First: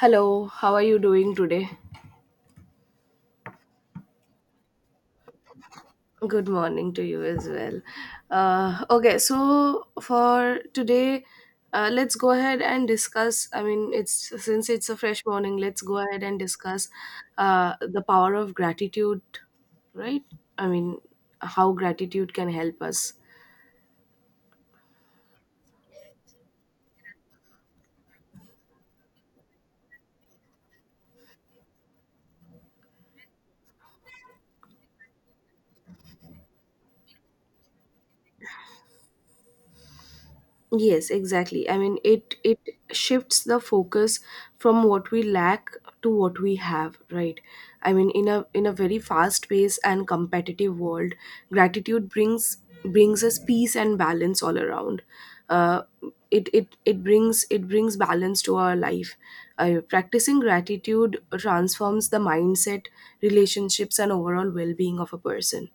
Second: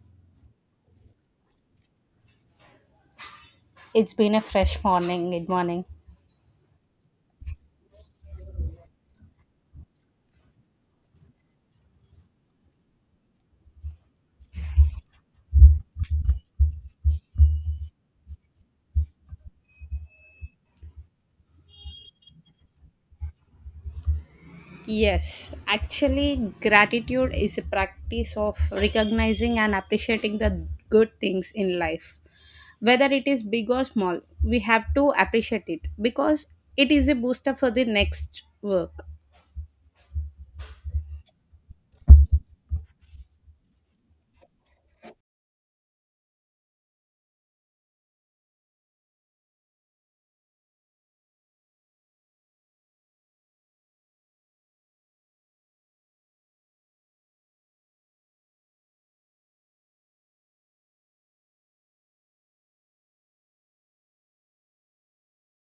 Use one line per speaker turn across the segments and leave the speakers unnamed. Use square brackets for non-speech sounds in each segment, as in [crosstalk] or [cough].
Hello, how are you doing today?
It's been a fresh morning. Good morning.
Good morning to you as well. Okay, so for today, let's go ahead and discuss. I mean, it's since it's a fresh morning, let's go ahead and discuss the power of gratitude, right? I mean, how gratitude can help us.
Yes, actually, gratitude is a practice of recognizing and appreciating the good things in life. Whether it is big or small, we have to appreciate it because it is a booster for the next work.
Yes, exactly. I mean, it shifts the focus from what we lack to what we have, right? I mean, in a very fast paced and competitive world, gratitude brings us peace and balance all around. Uh, it brings balance to our life. Practicing gratitude transforms the mindset, relationships, and overall well being of a person.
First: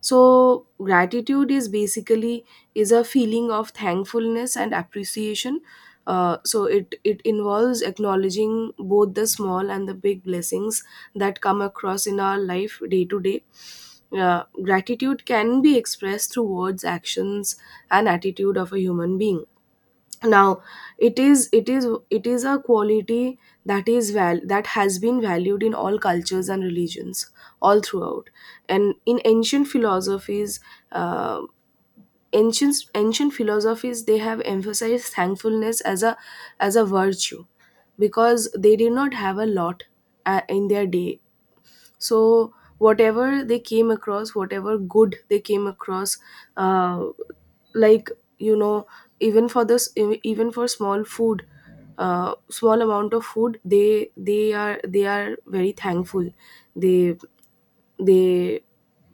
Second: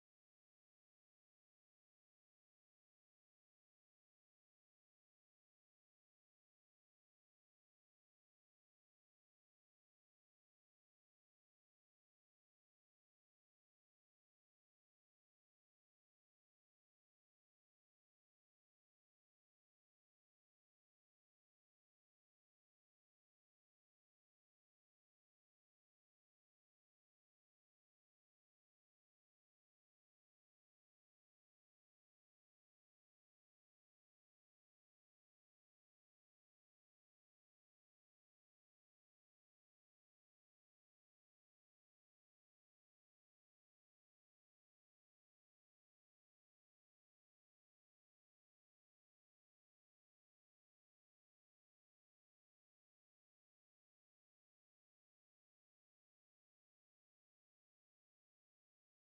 So gratitude is basically is a feeling of thankfulness and appreciation. So it involves acknowledging both the small and the big blessings that come across in our life day to day. Gratitude can be expressed through words, actions, and attitude of a human being. Now, it is a quality that has been valued in all cultures and religions all throughout. And in ancient philosophies, uh ancient philosophies they have emphasized thankfulness as a virtue, because they did not have a lot in their day. So whatever they came across, whatever good they came across uh, like you know even for even for small food, small amount of food, they are very thankful. They they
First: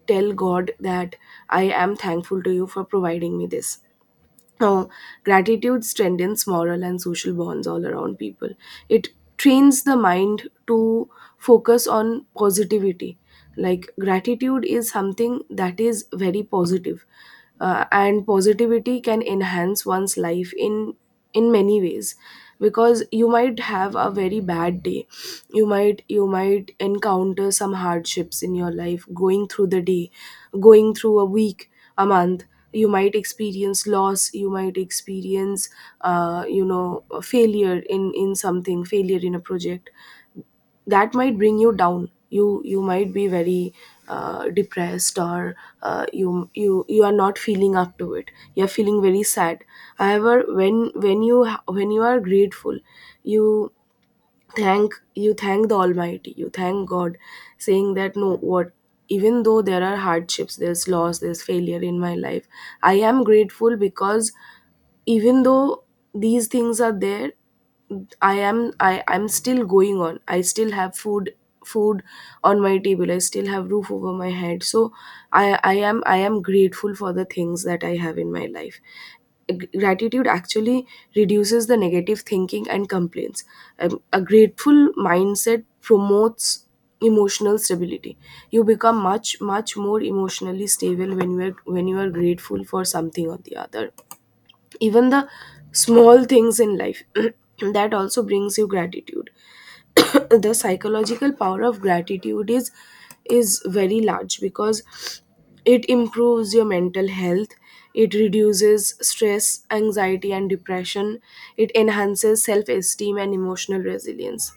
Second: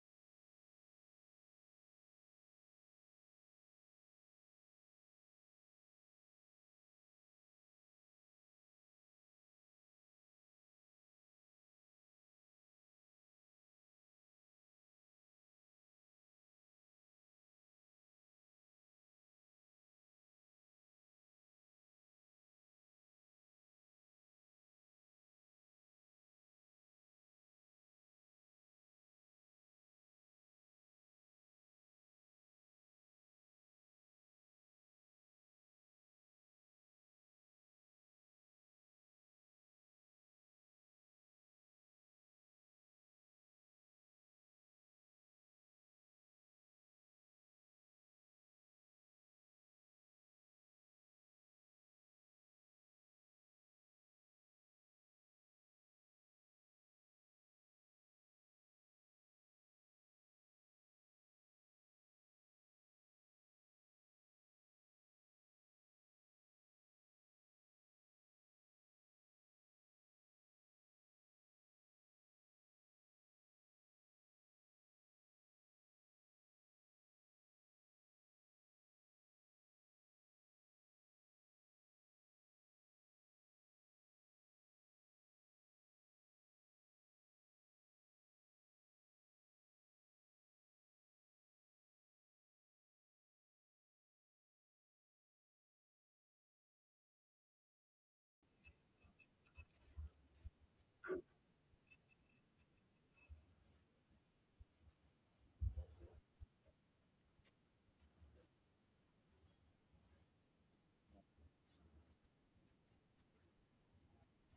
tell god that I am thankful to you for providing me this. uh, Gratitude strengthens moral and social bonds all around people. It trains the mind to focus on positivity. Like gratitude is something that is very positive, and positivity can enhance one's life in many ways, because you might have a very bad day. You might encounter some hardships in your life, going through the day, going through a week, a month. You might experience loss, you might experience a failure in something, failure in a project. That might bring you down. You might be very depressed, or you are not feeling up to it, you are feeling very sad. However, when you are grateful, you thank the almighty, you thank god, saying that no, what, even though there are hardships, there's loss, there's failure in my life, I am grateful, because even though these things are there, I'm still going on. I still have food on my table, I still have roof over my head. So I am grateful for the things that I have in my life. Gratitude actually reduces the negative thinking and complaints. A grateful mindset promotes emotional stability. You become much more emotionally stable when you are grateful for something or the other. Even the small things in life [clears throat] that also brings you gratitude. [coughs] [clears throat] The psychological power of gratitude is very large, because it improves your mental health, it reduces stress, anxiety and depression, it enhances self esteem and emotional resilience.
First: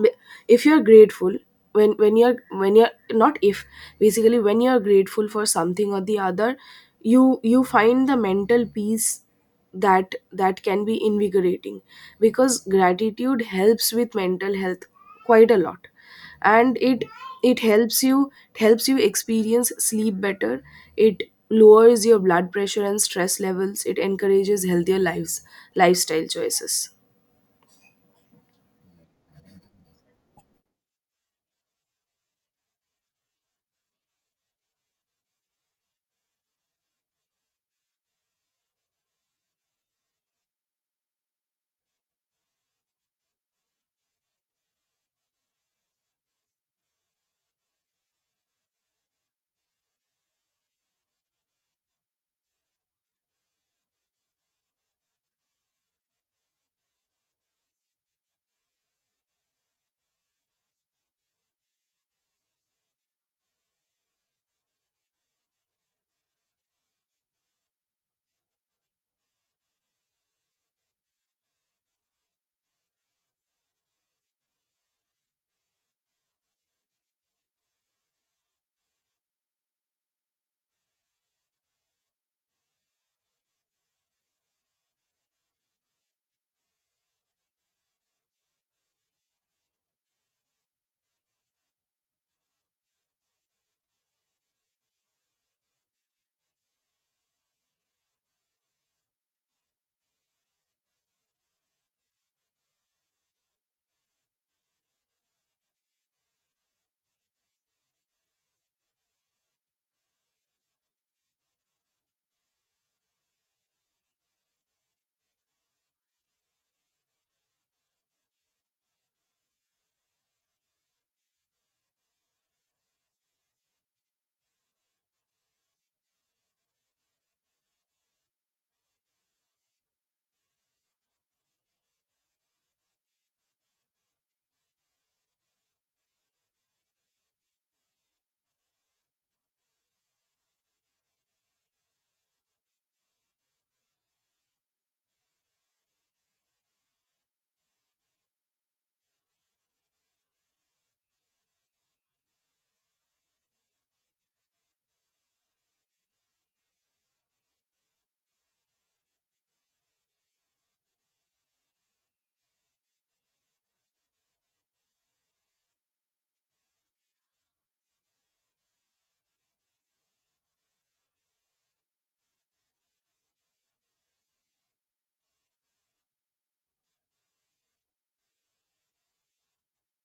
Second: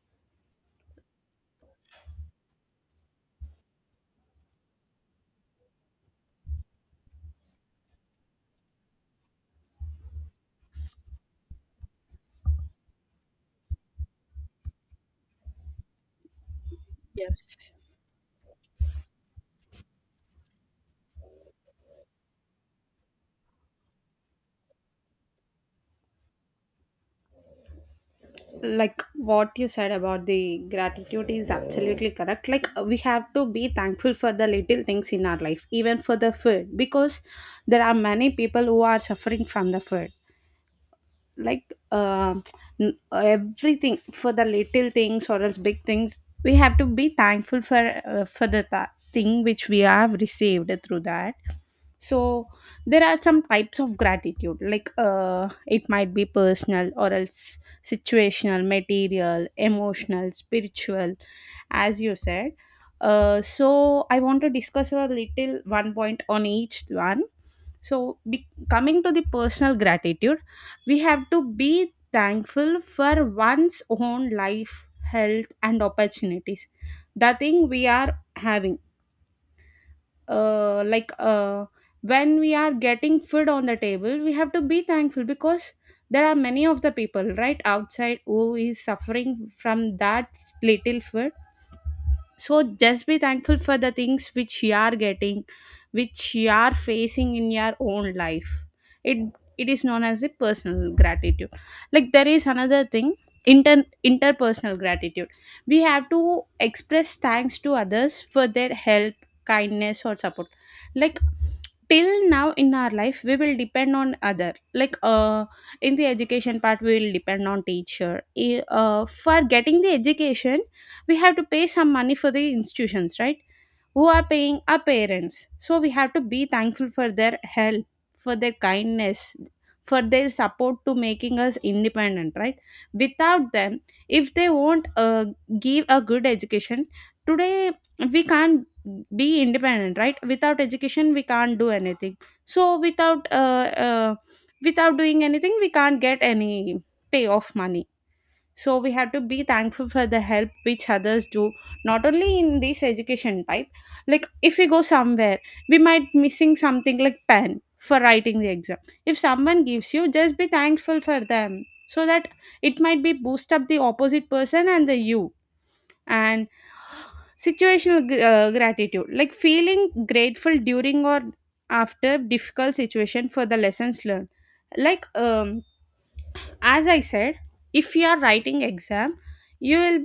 B- if you're grateful, when when you're when you're not if basically when you're grateful for something or the other, you find the mental peace that that can be invigorating, because gratitude helps with mental health quite a lot. And it
Yes.
helps you, it helps you experience sleep better, it lowers your blood pressure and stress levels, it encourages healthier lives lifestyle choices.
Like what you said about the gratitude is absolutely correct. Like, we have to be thankful for the little things in our life, even for the food, because there are many people who are suffering from the food, like uh, everything. For the little things or else big things, we have to be thankful for, for the thing which we have received through that. So there are some types of gratitude, like it might be personal or else situational, material, emotional, spiritual, as you said. So I want to discuss a little one point on each one. So, coming to the personal gratitude, we have to be thankful for one's own life, health, and opportunities, the thing we are having. Like, when we are getting food on the table, we have to be thankful because there are many of the people right outside who is suffering from that little food. So just be thankful for the things which you are getting, which you are facing in your own life. It it is known as the personal gratitude. Like, there is another thing, inter interpersonal gratitude. We have to express thanks to others for their help, kindness, or support. Like, till now in our life we will depend on other, like, in the education part we will depend on teacher. For getting the education, we have to pay some money for the institutions, right, who are paying our parents, so we have to be thankful for their help, for their kindness, for their support, to making us independent, right? Without them, if they won't give a good education, today we can't be independent, right? Without education we can't do anything. So without without doing anything, we can't get any pay of money. So we have to be thankful for the help which others do, not only in this education type. Like, if we go somewhere, we might missing something like pen for writing the exam. If someone gives you, just be thankful for them so that it might be boost up the opposite person and the you. And situational gratitude, like feeling grateful during or after difficult situation for the lessons learned. Like, as I said, if you are writing exam, you will,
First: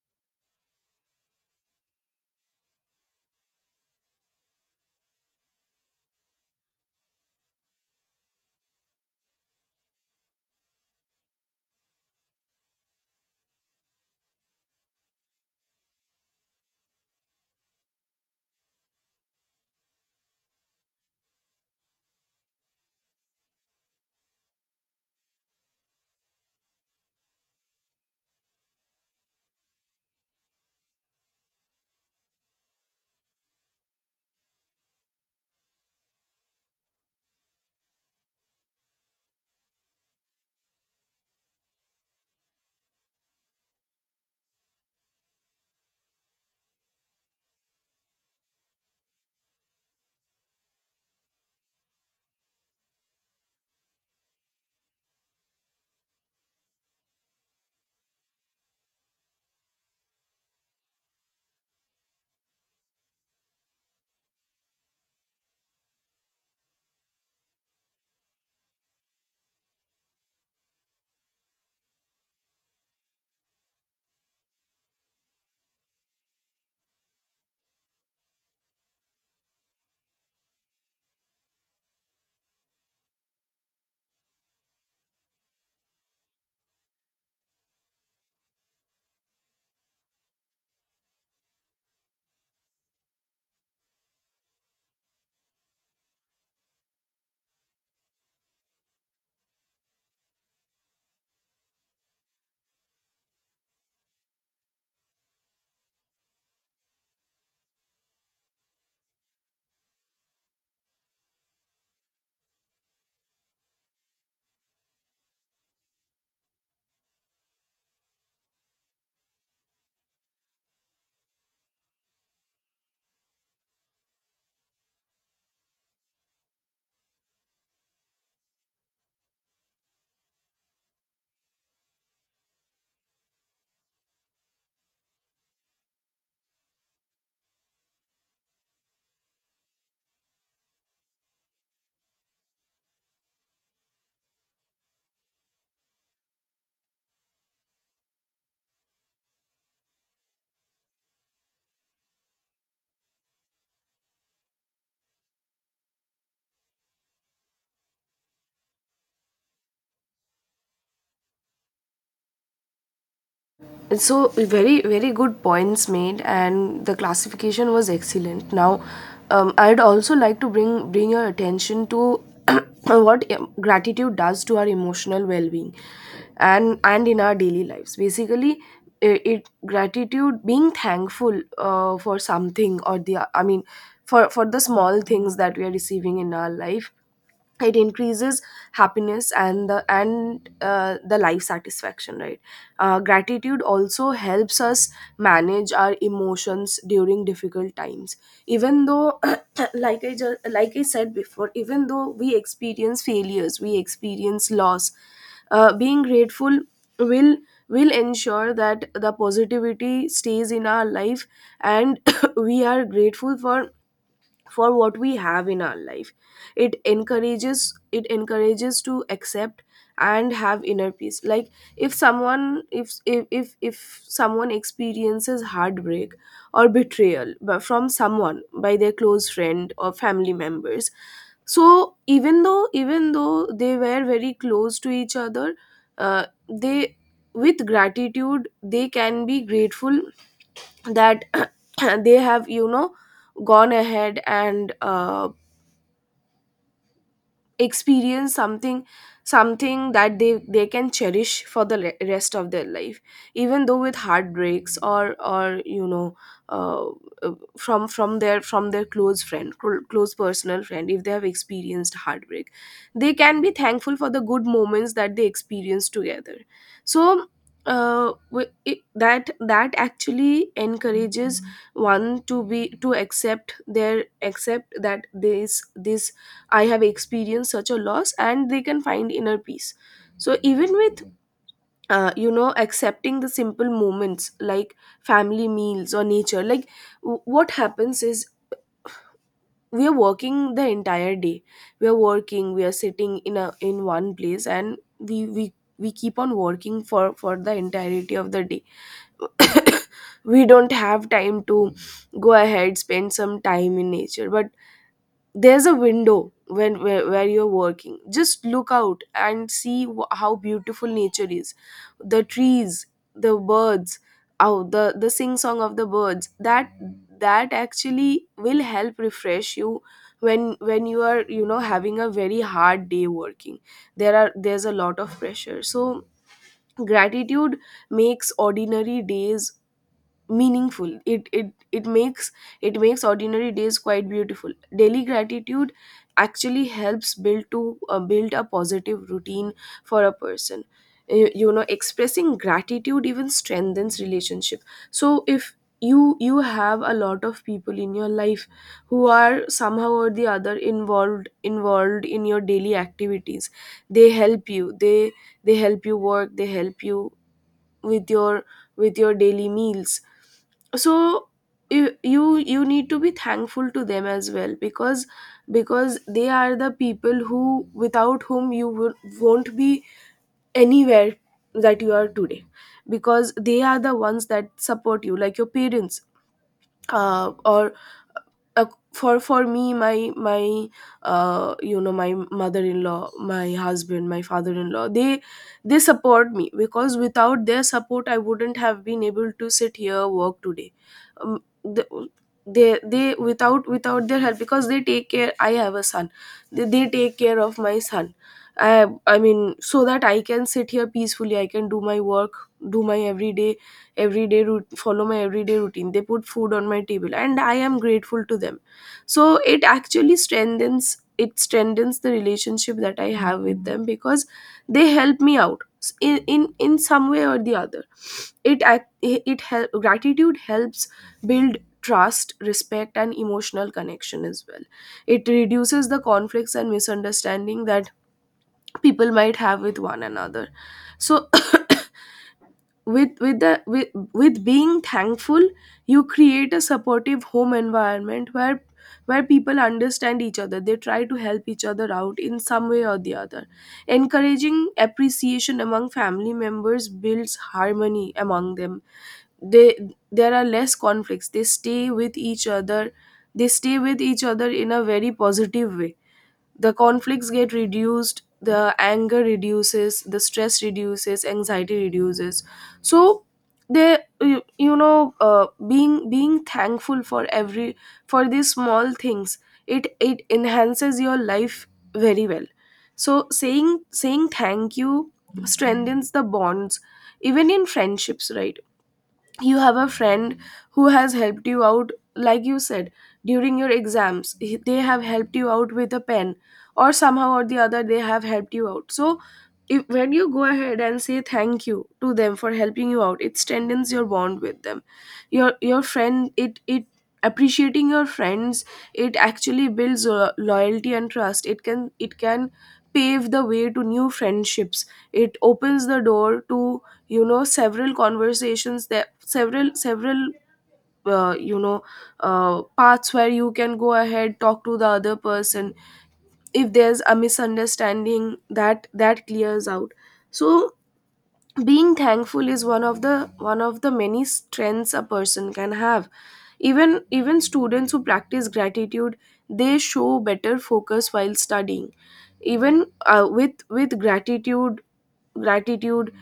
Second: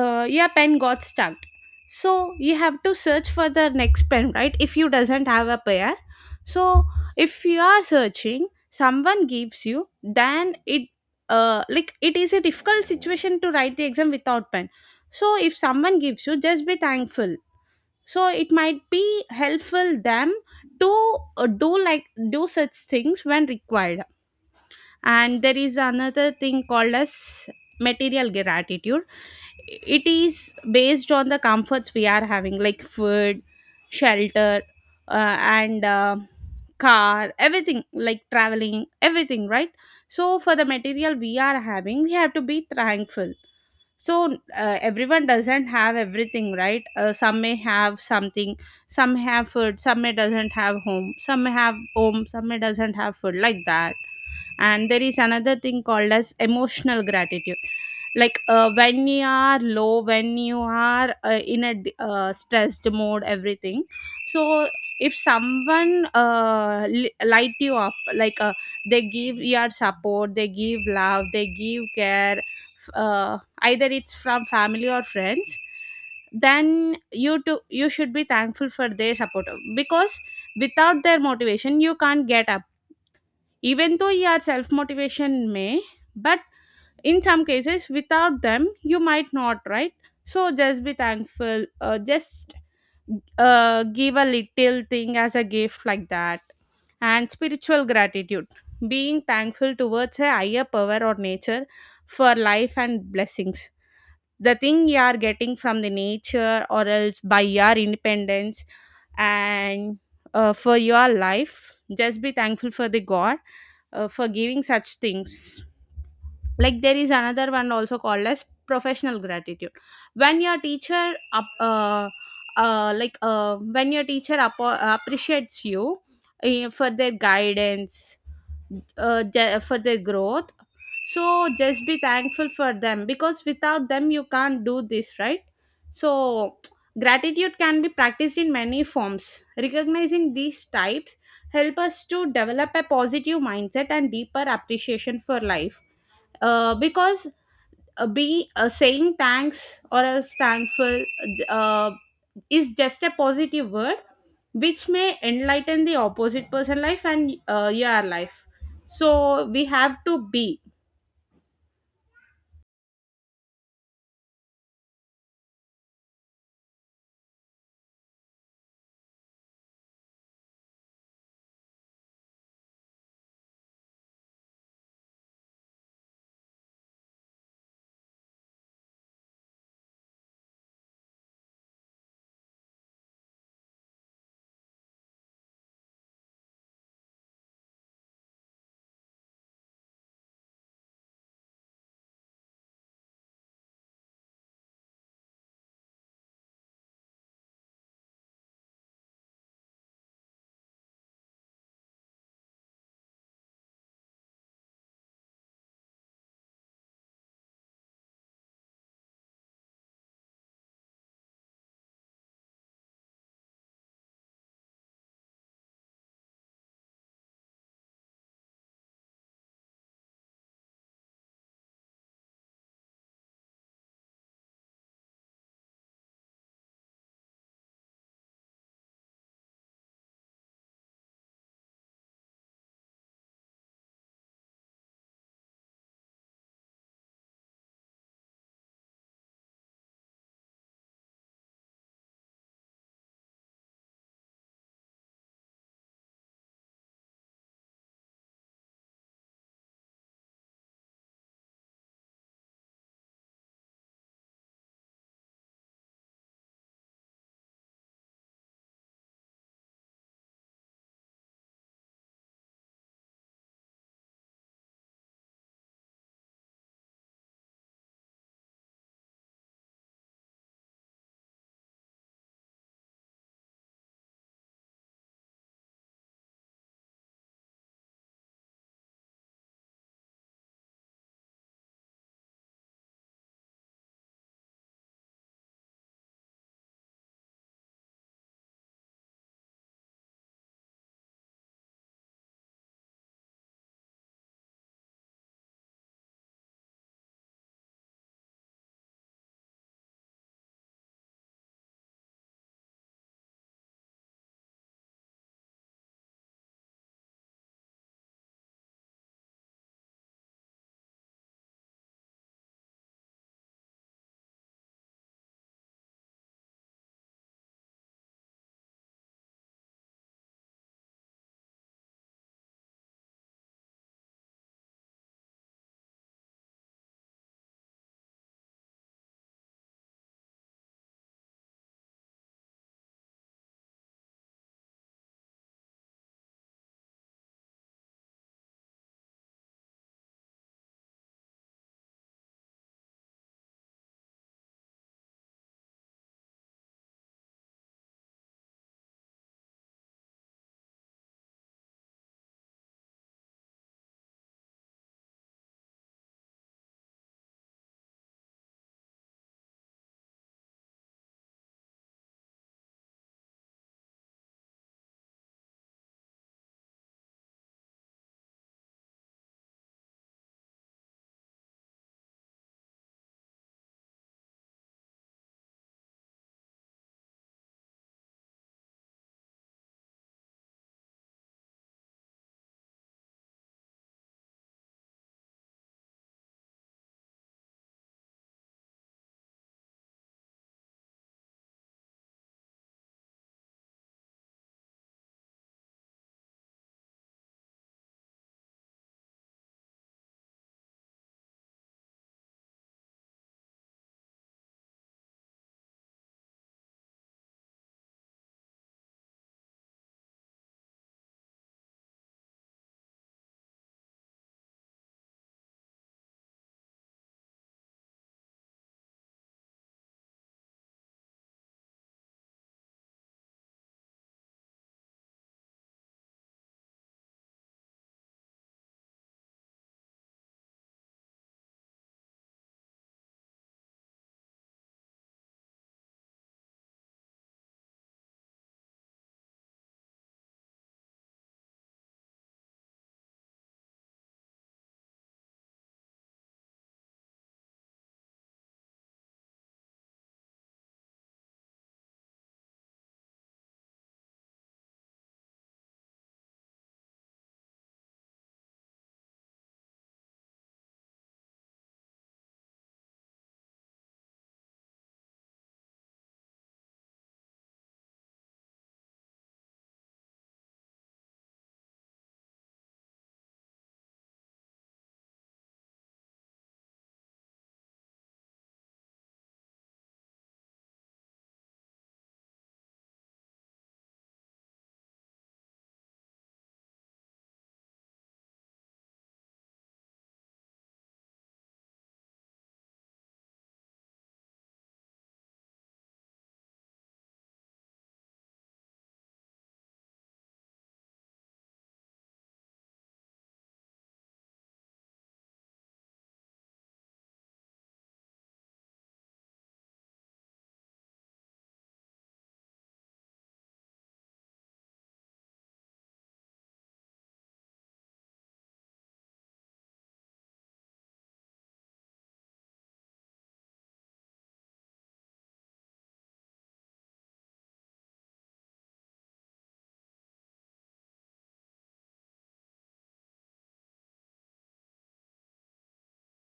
your pen got stuck, so you have to search for the next pen, right, if you doesn't have a pair. So if you are searching, someone gives you, then it like it is a difficult situation to write the exam without pen. So if someone gives you, just be thankful. So it might be helpful them to, do, like do such things when required. And there is another thing called as material gratitude. It is based on the comforts we are having, like food, shelter, uh, and car, everything, like traveling, everything, right? So for the material we are having, we have to be thankful. So everyone doesn't have everything, right? Some may have something, some have food, some may doesn't have home, some may have home, some may doesn't have food, like that. And there is another thing called as emotional gratitude. Like, when you are low, when you are in a stressed mode, everything. So if someone, light you up, like, they give your support, they give love, they give care, either it's from family or friends. Then you too you should be thankful for their support because without their motivation you can't get up. Even though you are self motivation may, but in some cases without them you might not, right? So just be thankful, just, give a little thing as a gift, like that. And spiritual gratitude, being thankful towards a higher power or nature for life and blessings, the thing you are getting from the nature or else by your independence. And, for your life, just be thankful for the god, for giving such things. Like, there is another one also called as professional gratitude. When your teacher up, like when your teacher appo- appreciates you, for their guidance, for their growth. So just be thankful for them because without them you can't do this, right? So gratitude can be practiced in many forms. Recognizing these types help us to develop a positive mindset and deeper appreciation for life. Because, be saying thanks or else thankful uh, is just a positive word which may enlighten the opposite person life and, your life. So we have to be.
So very very good points made and the classification was excellent. Now, I'd also like to bring your attention to [clears throat] what gratitude does to our emotional well-being, and in our daily lives. Basically it, it gratitude being thankful for something or the I mean for the small things that we are receiving in our life, it increases happiness and the life satisfaction, right? Gratitude also helps us manage our emotions during difficult times. Even though [coughs] [clears throat] like I said before, even though we experience failures, we experience loss, being grateful will will ensure that the positivity stays in our life, and [coughs] [clears throat] we are grateful for what we have in our life. It encourages, it encourages to accept and have inner peace. Like if someone, if someone experiences heartbreak or betrayal from someone, by their close friend or family members, so even though they were very close to each other, they with gratitude they can be grateful that [clears throat] they have, you know, gone ahead and experience something, something that they can cherish for the rest of their life. Even though with heartbreaks, or, you know, uh, uh, from their close friend, close personal friend, if they have experienced heartbreak, they can be thankful for the good moments that they experienced together. So that that actually encourages one to be to accept their, accept that this, I have experienced such a loss, and they can find inner peace. So, even with, you know, accepting the simple moments like family meals or nature, like what happens is we are working the entire day. We are working, we are sitting in a in one place, and we keep on working for the entirety of the day. [coughs] We don't have time to go ahead, spend some time in nature, but there's a window when, where you're working just look out and see how beautiful nature is. The trees, the birds. Oh, the sing song of the birds, that that actually will help refresh you when you are, you know, having a very hard day working, there are, there's a lot of pressure. So gratitude makes ordinary days meaningful. It makes ordinary days quite beautiful. Daily gratitude actually helps build a positive routine for a person. You know, expressing gratitude even strengthens relationship. So if you have a lot of people in your life who are somehow or the other involved in your daily activities, they help you, they help you work, they help you with your with your daily meals. So you need to be thankful to them as well, because they are the people who, without whom you won't be anywhere that you are today, because they are the ones that support you, like your parents, or uh, for me my my you know, my mother-in-law, my husband, my father-in-law, they support me, because without their support I wouldn't have been able to sit here work today. Um, the, they they without without their help, because they take care, I have a son, they take care of my son, I mean, so that I can sit here peacefully, I can do my work, do my everyday everyday route follow my everyday routine, they put food on my table, and I am grateful to them. So it actually strengthens, it strengthens the relationship that I have with them, because they help me out in some way or the other. It act, it help, gratitude helps build trust, respect and emotional connection as well. It reduces the conflicts and misunderstanding that people might have with one another. So with being thankful you create a supportive home environment where people understand each other, they try to help each other out in some way or the other. Encouraging appreciation among family members builds harmony among them. They, there are less conflicts, they stay with each other, they stay with each other in a very positive way. The conflicts get reduced, the anger reduces, the stress reduces, anxiety reduces. So they, you know, being thankful for every for these small things, it enhances your life very well. So saying thank you strengthens the bonds, even in friendships, right? You have a friend who has helped you out, like you said, during your exams. They have helped you out with a pen, or somehow or the other they have helped you out. So if, when you go ahead and say thank you to them for helping you out, it strengthens your bond with them, your friend. It appreciating your friends, it actually builds loyalty and trust. It can pave the way to new friendships. It opens the door to, you know, several conversations. There, several uh, you know paths where you can go ahead, talk to the other person, if there's a misunderstanding, that that clears out. So being thankful is one of the many Strengths a person can have. Even students who practice gratitude, they show better focus while studying. Even with gratitude,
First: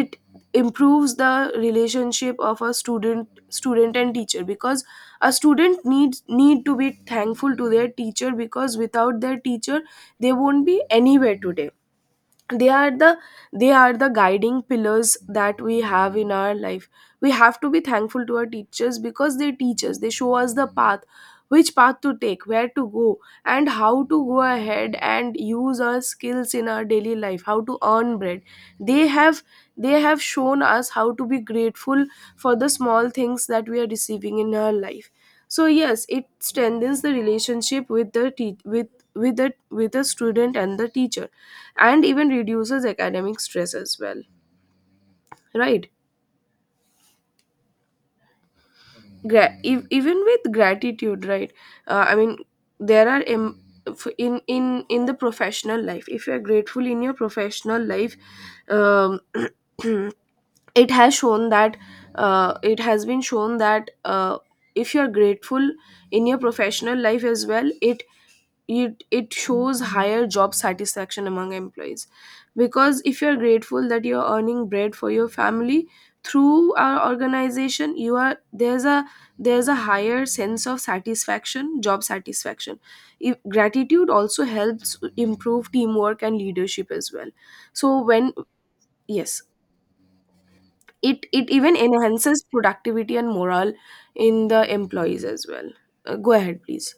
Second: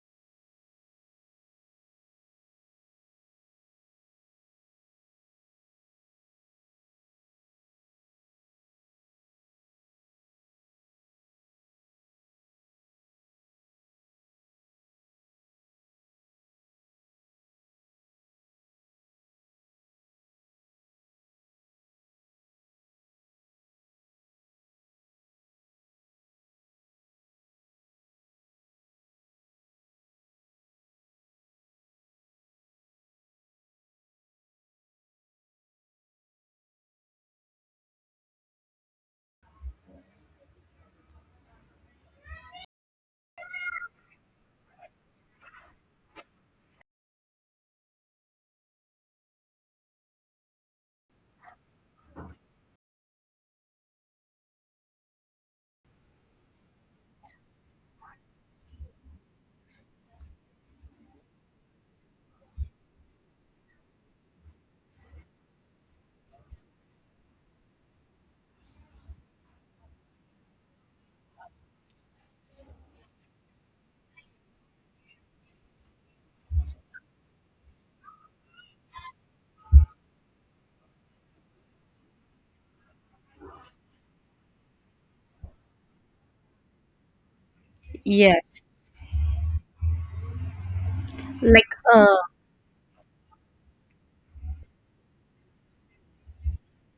it improves the relationship of a student and teacher, because a student needs need to be thankful to their teacher, because without their teacher they won't be anywhere today. they are the they are the guiding pillars that we have in our life. We have to be thankful to our teachers because they teach us, they show us the path, which path to take, where to go, and how to go ahead and use our skills in our daily life, how to earn bread. They have they have shown us how to be grateful for the small things that we are receiving in our life. So yes, it strengthens the relationship with with the student and the teacher, and even reduces academic stress as well. Right. Even with gratitude, right? I mean, there are em- f- in the professional life, if you are grateful in your professional life, um, [clears throat] it has shown that it has been shown that if you are grateful in your professional life as well, it it shows higher job satisfaction among employees. Because if you're grateful that you're earning bread for your family through our organization, you are— there's a— there's a higher sense of satisfaction, job satisfaction. If— gratitude also helps improve teamwork and leadership as well. So when
Yes.
Yes, it
Like
even
uh
enhances productivity and morale in the employees as well. Go ahead please.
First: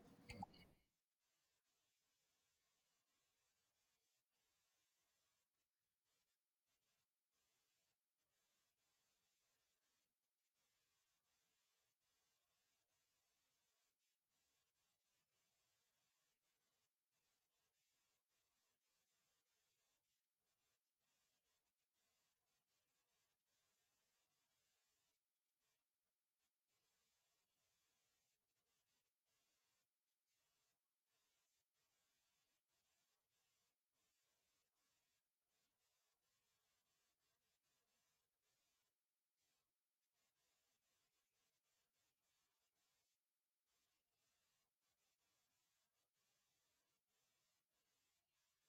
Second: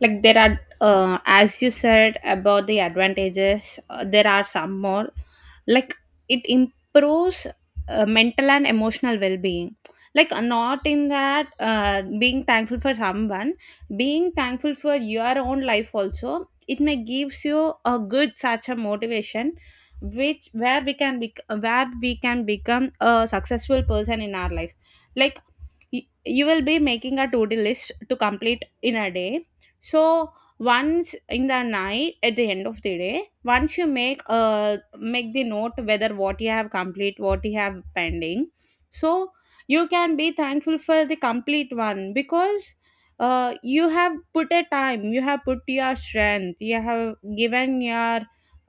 like there are, as you said about the advantages, there are some more. Like, it improves, mental and emotional well-being. Like, not in that, being thankful for someone, being thankful for your own life also, it may gives you a good such a motivation, which where we can become a successful person in our life. Like, you will be making a to-do list to complete in a day. So once in the night, at the end of the day, once you make the note whether what you have complete, what you have pending. So you can be thankful for the complete one because you have put a time, you have put your strength, you have given your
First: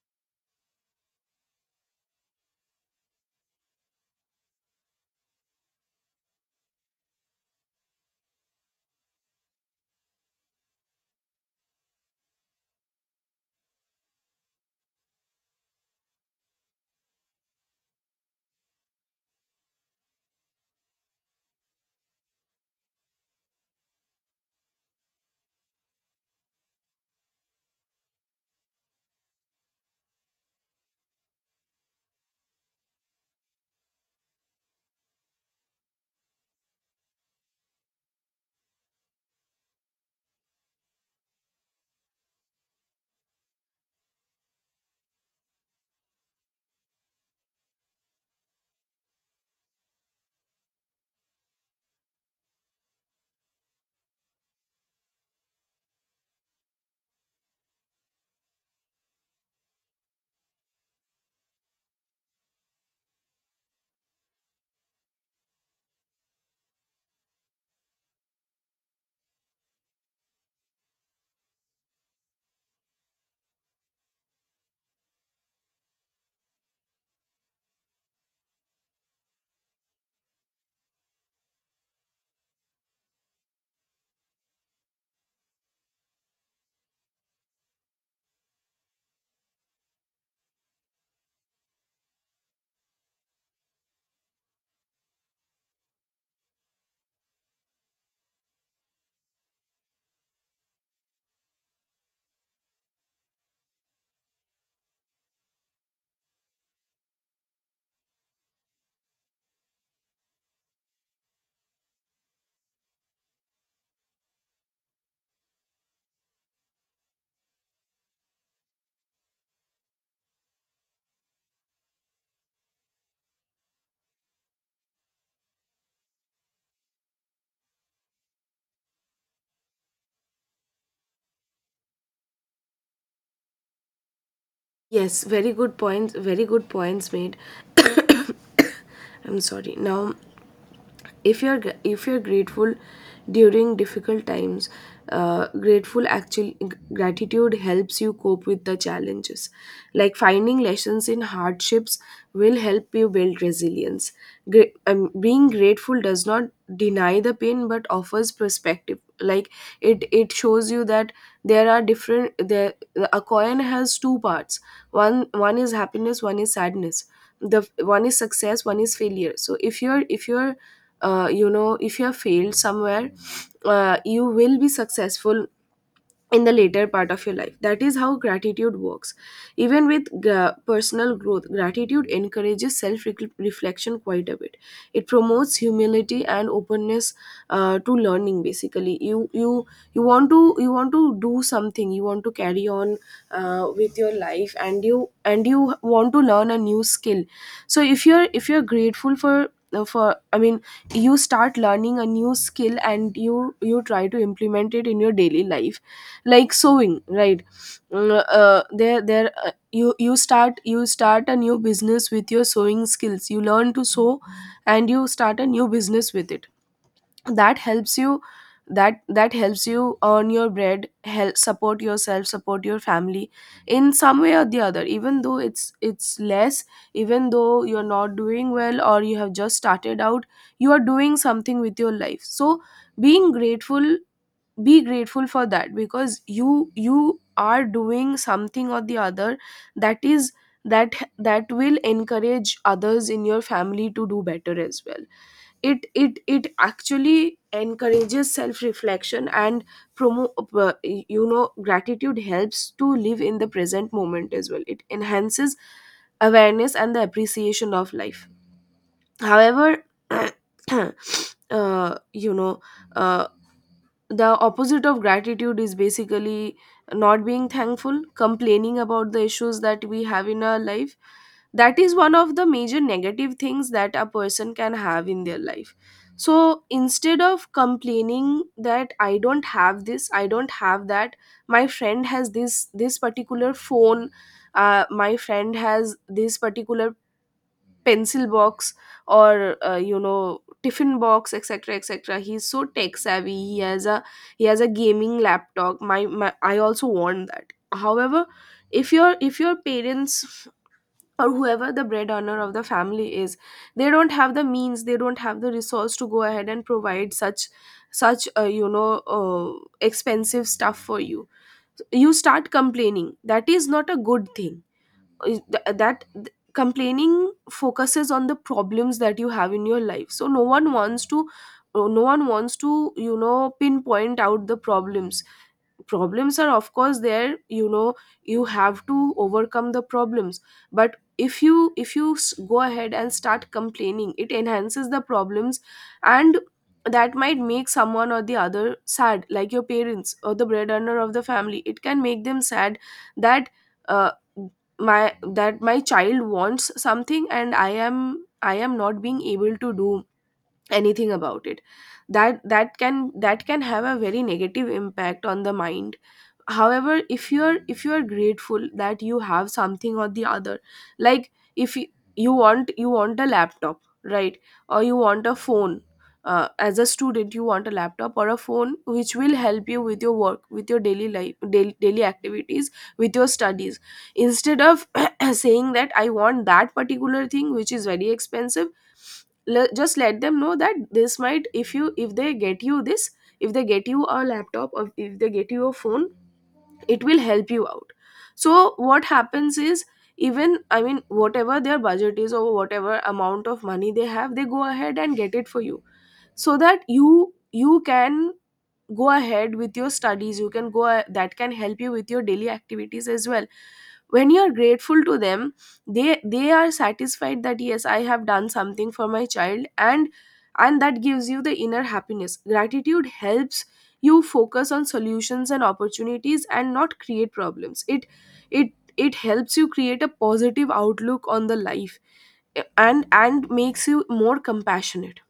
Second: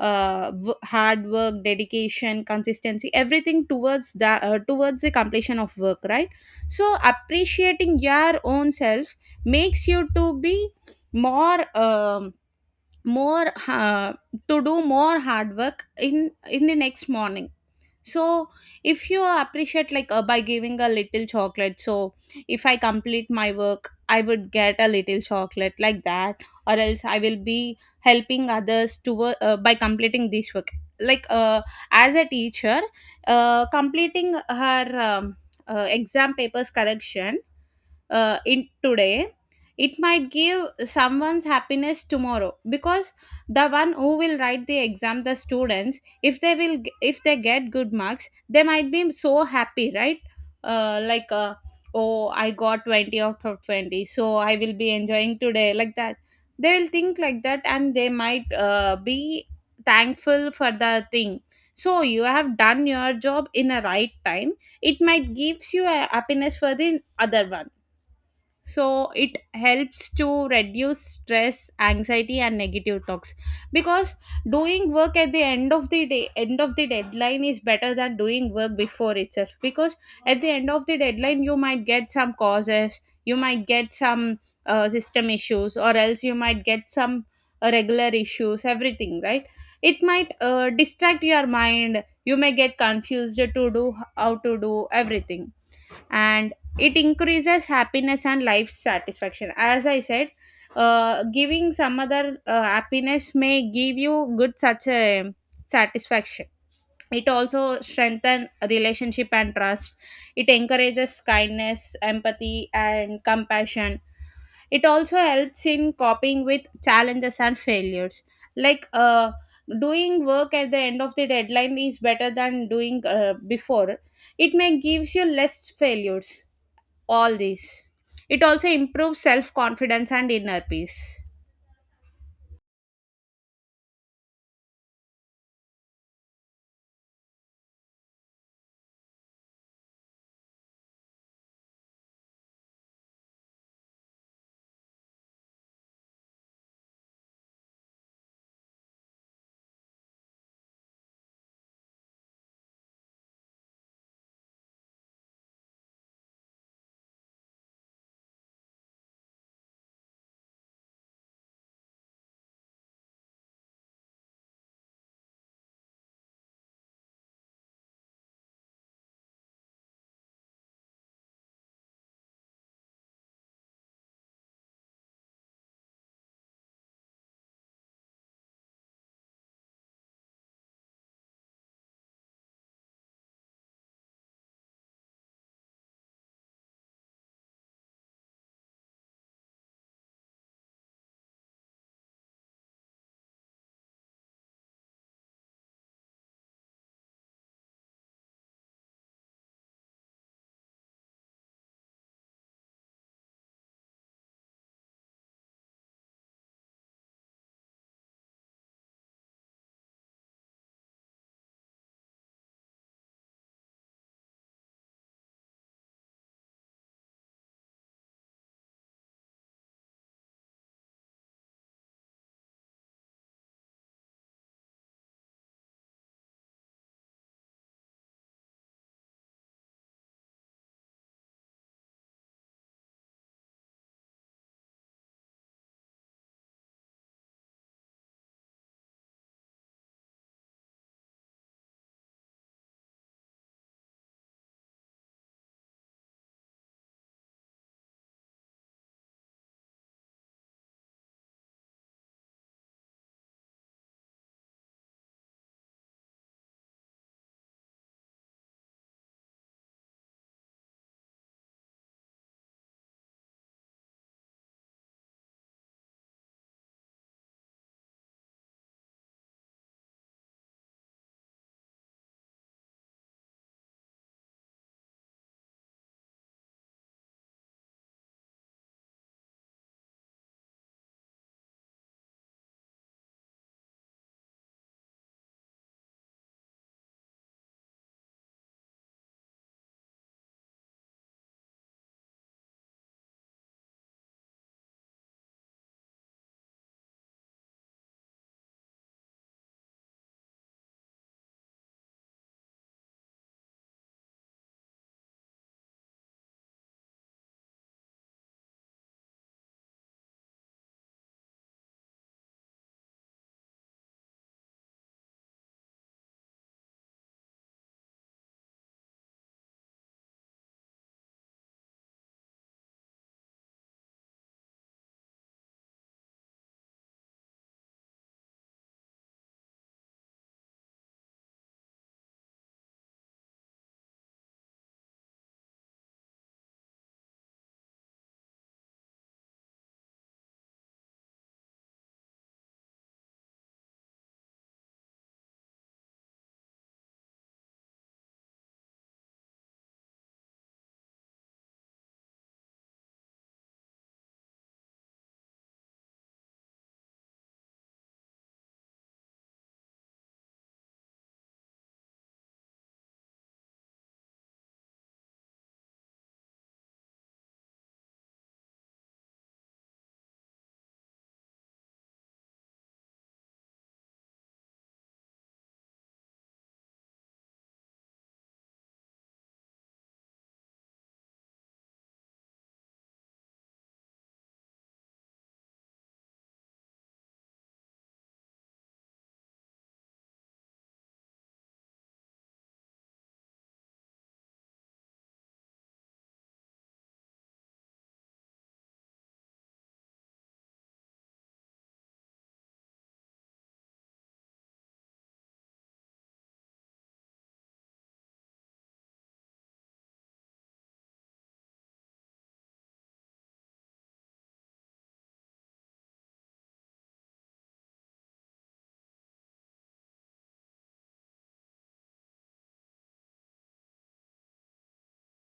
hard work, dedication, consistency, everything towards the completion of work, right? So appreciating your own self makes you to be more, more uh, to do more hard work in the next morning. So if you appreciate, like, by giving a little chocolate, so if I complete my work I would get a little chocolate, like that. Or else I will be helping others to by completing this work. Like, as a teacher completing her exam papers correction in today. It might give someone's happiness tomorrow because the one who will write the exam, the students, if they get good marks, they might be so happy, right? Like, oh, I got 20 out of 20, so I will be enjoying today, like that. They will think like that, and they might, be thankful for the thing. So you have done your job in a right time. It might gives you a happiness for the other one. So it helps to reduce stress, anxiety, and negative talks, because doing work at the end of the day, end of the deadline, is better than doing work before itself. Because at the end of the deadline you might get some causes, you might get some, system issues, or else you might get some, regular issues, everything, right? It might, distract your mind, you may get confused to do how to do everything. And it increases happiness and life satisfaction, as I said. Giving some other, happiness may give you good such a satisfaction. It also strengthens relationship and trust. It encourages kindness, empathy, and compassion. It also helps in coping with challenges and failures. Like, doing work at the end of the deadline is better than doing, before. It may gives you less failures, all these. It also improves self confidence and inner peace.
Yes, very good points, very good points made. I'm sorry. Now, if you're grateful during difficult times, grateful actual gratitude helps you cope with the challenges. Like finding lessons in hardships will help you build resilience. Being grateful does not deny the pain but offers perspective. Like, it shows you that there are different there a coin has two parts. One is happiness, one is sadness. The one is success, one is failure. So if you're— if you're you know, if you have failed somewhere, you will be successful in the later part of your life. That is how gratitude works. Even with personal growth, gratitude encourages self reflection quite a bit. It promotes humility and openness to learning. Basically, you you want to— you want to do something. You want to carry on with your life, and you— and you want to learn a new skill. So if you're grateful for you start learning a new skill and you try to implement it in your daily life, like sewing, right? Mm, there there you start— you start a new business with your sewing skills. You learn to sew and you start a new business with it. That helps you— that helps you earn your bread, help support yourself, support your family, in some way or the other, even though it's less, even though you're not doing well or you have just started out, you are doing something with your life. So being grateful— be grateful for that, because you are doing something or the other. That is— that will encourage others in your family to do better as well. It actually encourages self reflection and promo you know, gratitude helps to live in the present moment as well. It enhances awareness and the appreciation of life. However, [clears throat] uh, you know uh, the opposite of gratitude is basically not being thankful, complaining about the issues that we have in our life. That is one of the major negative things that a person can have in their life. So instead of complaining that I don't have this, I don't have that, my friend has this particular phone, my friend has this particular pencil box, or you know, tiffin box, etc., etc. He's so tech savvy, he has a— he has a gaming laptop. My, I also want that. However, if your— if your parents, or whoever the bread earner of the family is, they don't have the means, they don't have the resource to go ahead and provide such— such expensive stuff for you, you start complaining. That is not a good thing. Is th- that th- complaining focuses on the problems that you have in your life, so no one wants to— no one wants to, you know, pinpoint out the problems. Problems are of course there, you know. You have to overcome the problems. But if you— go ahead and start complaining, it enhances the problems. And that might make someone or the other sad, like your parents or the breadwinner of the family. It can make them sad. That uh, my child wants something and I am— I am not being able to do anything about it. That can that can have a very negative impact on the mind. However, if you are— if you are grateful that you have something or the other, like if you— you want— you want a laptop, right? Or you want a phone. As a student, you want a laptop or a phone which will help you with your work, with your daily life, daily activities, with your studies. Instead of [clears throat] saying that I want that particular thing which is very expensive, just let them know that this might— if you— if they get you this, if they get you a laptop, or if they get you a phone, it will help you out. So what happens is, even— I mean, whatever their budget is or whatever amount of money they have, they go ahead and get it for you, so that you— you can go ahead with your studies. You can that can help you with your daily activities as well. When you are grateful to them, they are satisfied that yes, I have done something for my child. And that gives you the inner happiness. Gratitude helps you focus on solutions and opportunities and not create problems. It— it— it helps you create a positive outlook on the life. And makes you more compassionate.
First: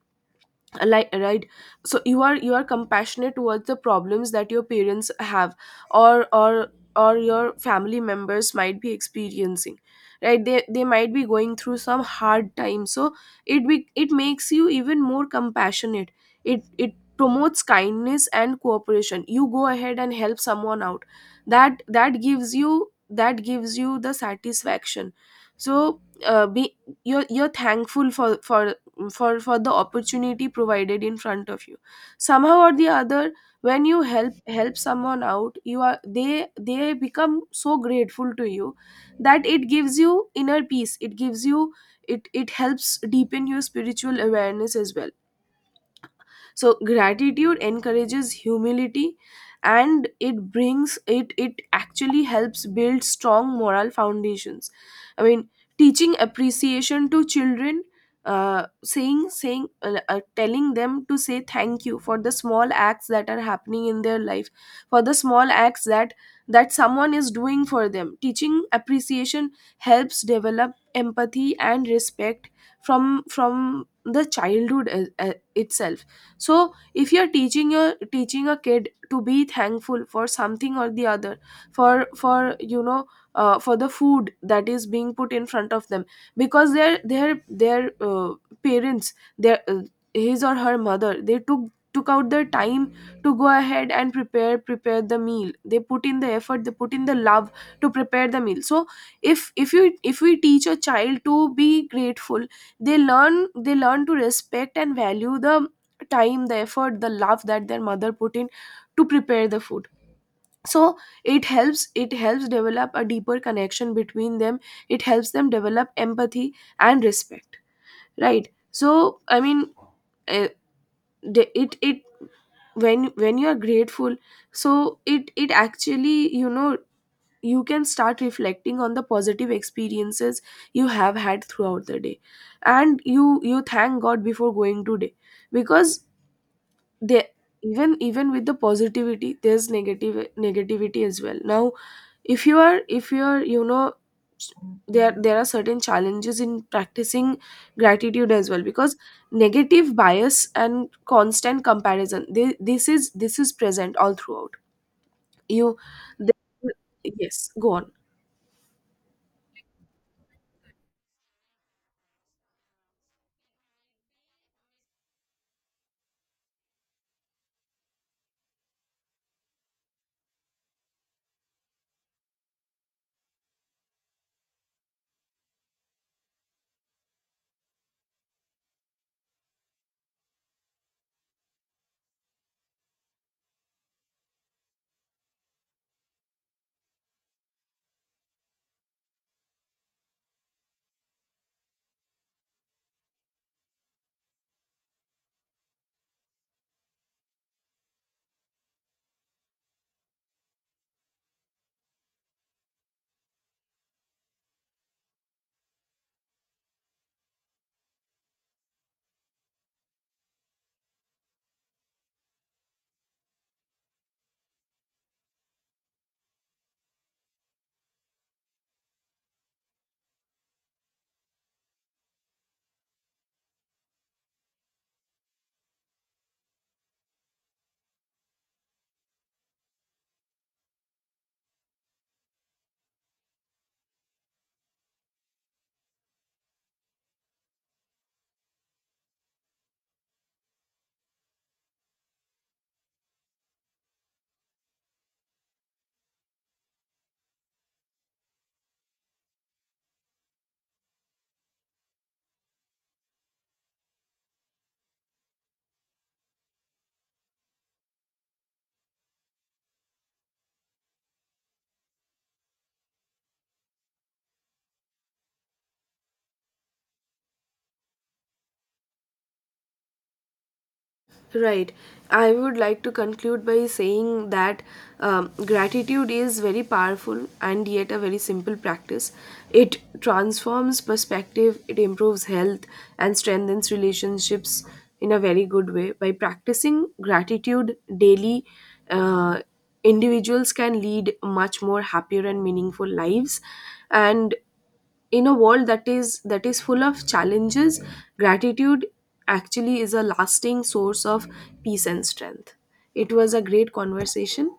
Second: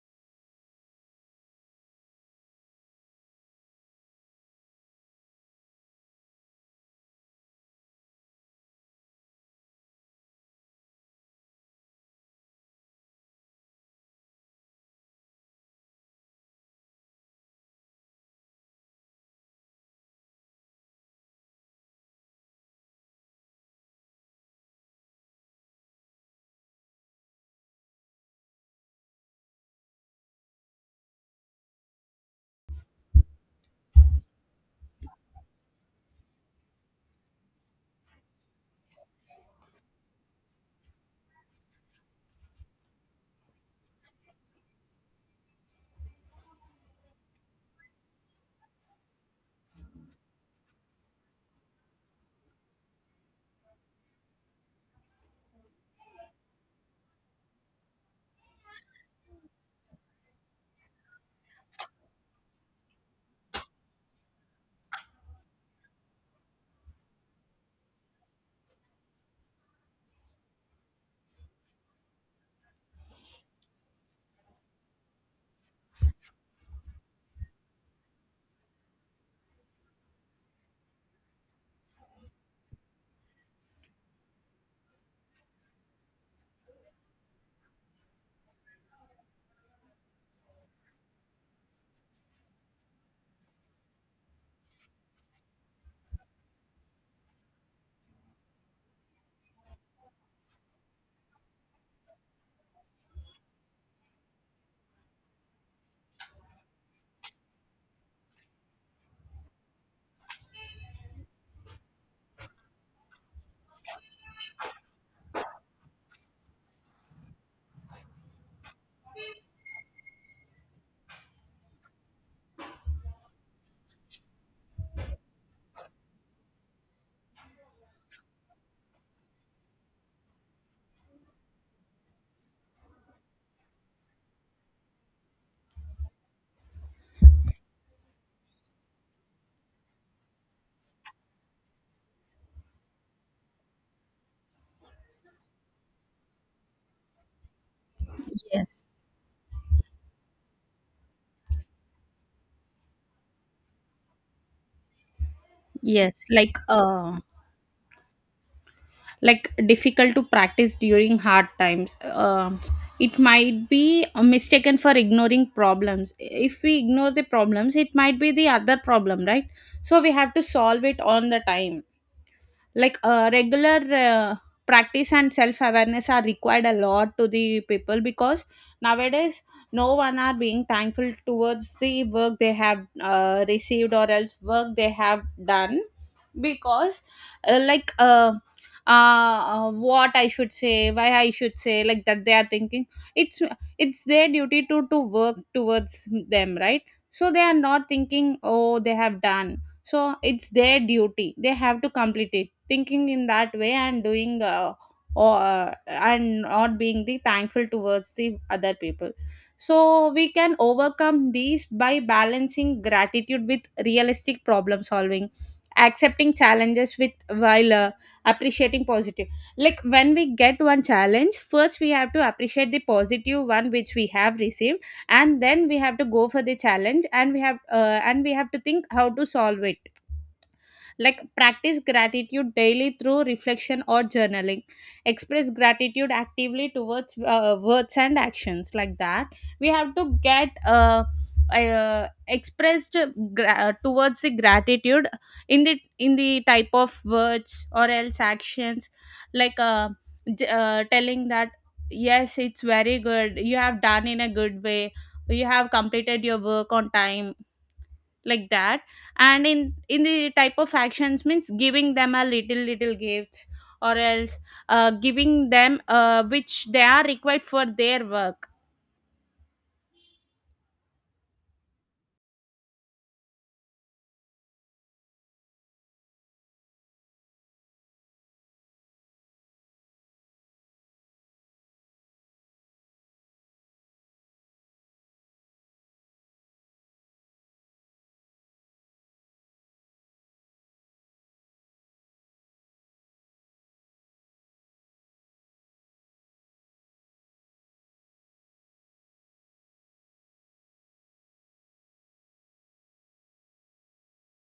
Like, right? So you are— you are compassionate towards the problems that your parents have, or or or your family members might be experiencing. Right, they— they might be going through some hard time. So it be— it makes you even more compassionate. It promotes kindness and cooperation. You go ahead and help someone out. That— that gives you— that gives you the satisfaction. So be— you're thankful for— for the opportunity provided in front of you somehow or the other. When you help someone out, you are— they become so grateful to you that it gives you inner peace. It gives you— it helps deepen your spiritual awareness as well. So gratitude encourages humility, and it brings— it actually helps build strong moral foundations. I mean, teaching appreciation to children, saying saying telling them to say thank you for the small acts that are happening in their life, for the small acts that someone is doing for them. Teaching appreciation helps develop empathy and respect from the childhood itself. So if you're teaching— your teaching a kid to be thankful for something or the other, for— for, you know, for the food that is being put in front of them. Because their— their— their parents, their his or her mother, they took out their time to go ahead and prepare the meal. They put in the effort, they put in the love to prepare the meal. So if— if you— if we teach a child to be grateful, they learn— they learn to respect and value the time, the effort, the love that their mother put in to prepare the food. So it helps— it helps develop a deeper connection between them. It helps them develop empathy and respect. Right, so I mean, eh, the- it when— when you are grateful, so it— it actually, you know, you can start reflecting on the positive experiences you have had throughout the day, and you— you thank god before going to day. Because they— even with the positivity, there's negative— negativity as well. Now, if you are— if you are, you know, s- there— there are certain challenges in practicing gratitude as well.
Yes,
Because negative bias and constant comparison, this is— this is present all throughout. You—
yes. Like,
th- yes, go on.
like difficult to practice during hard times. Um it might be mistaken for ignoring problems. If we ignore the problems, it might be the other problem, right? So we have to solve it on the time. Like, regular, uh, practice and self awareness are required a lot to the people because nowadays no one are being thankful towards the work they have, received or else work they have done. Because, like, what I should say, why I should say, like that they are thinking. It's it's their duty to work towards them, right? So they are not thinking, oh, they have done. So it's their duty, they have to complete it, thinking in that way, and doing, or and not being the thankful towards the other people. So we can overcome these by balancing gratitude with realistic problem solving, accepting challenges with while, appreciating positive. Like, when we get one challenge first we have to appreciate the positive one which we have received, and then we have to go for the challenge, and we have to think how to solve it. Like, practice gratitude daily through reflection or journaling. Express gratitude actively towards, words and actions, like that. We have to get, expressed towards the gratitude in the type of words or else actions. Like, telling that, yes, it's very good, you have done in a good way, you have completed your work on time, like that. And in the type of actions means giving them a little gifts, or else, giving them, which they are required for their work
Right. I would like to conclude by saying that gratitude is very powerful and yet a very simple practice. It transforms perspective, it improves health, and strengthens relationships in a very good way. By practicing gratitude daily, uh, individuals can lead much more happier and meaningful lives. And in a world that is— that is full of challenges, gratitude actually is a lasting source of peace and strength. It was a great conversation.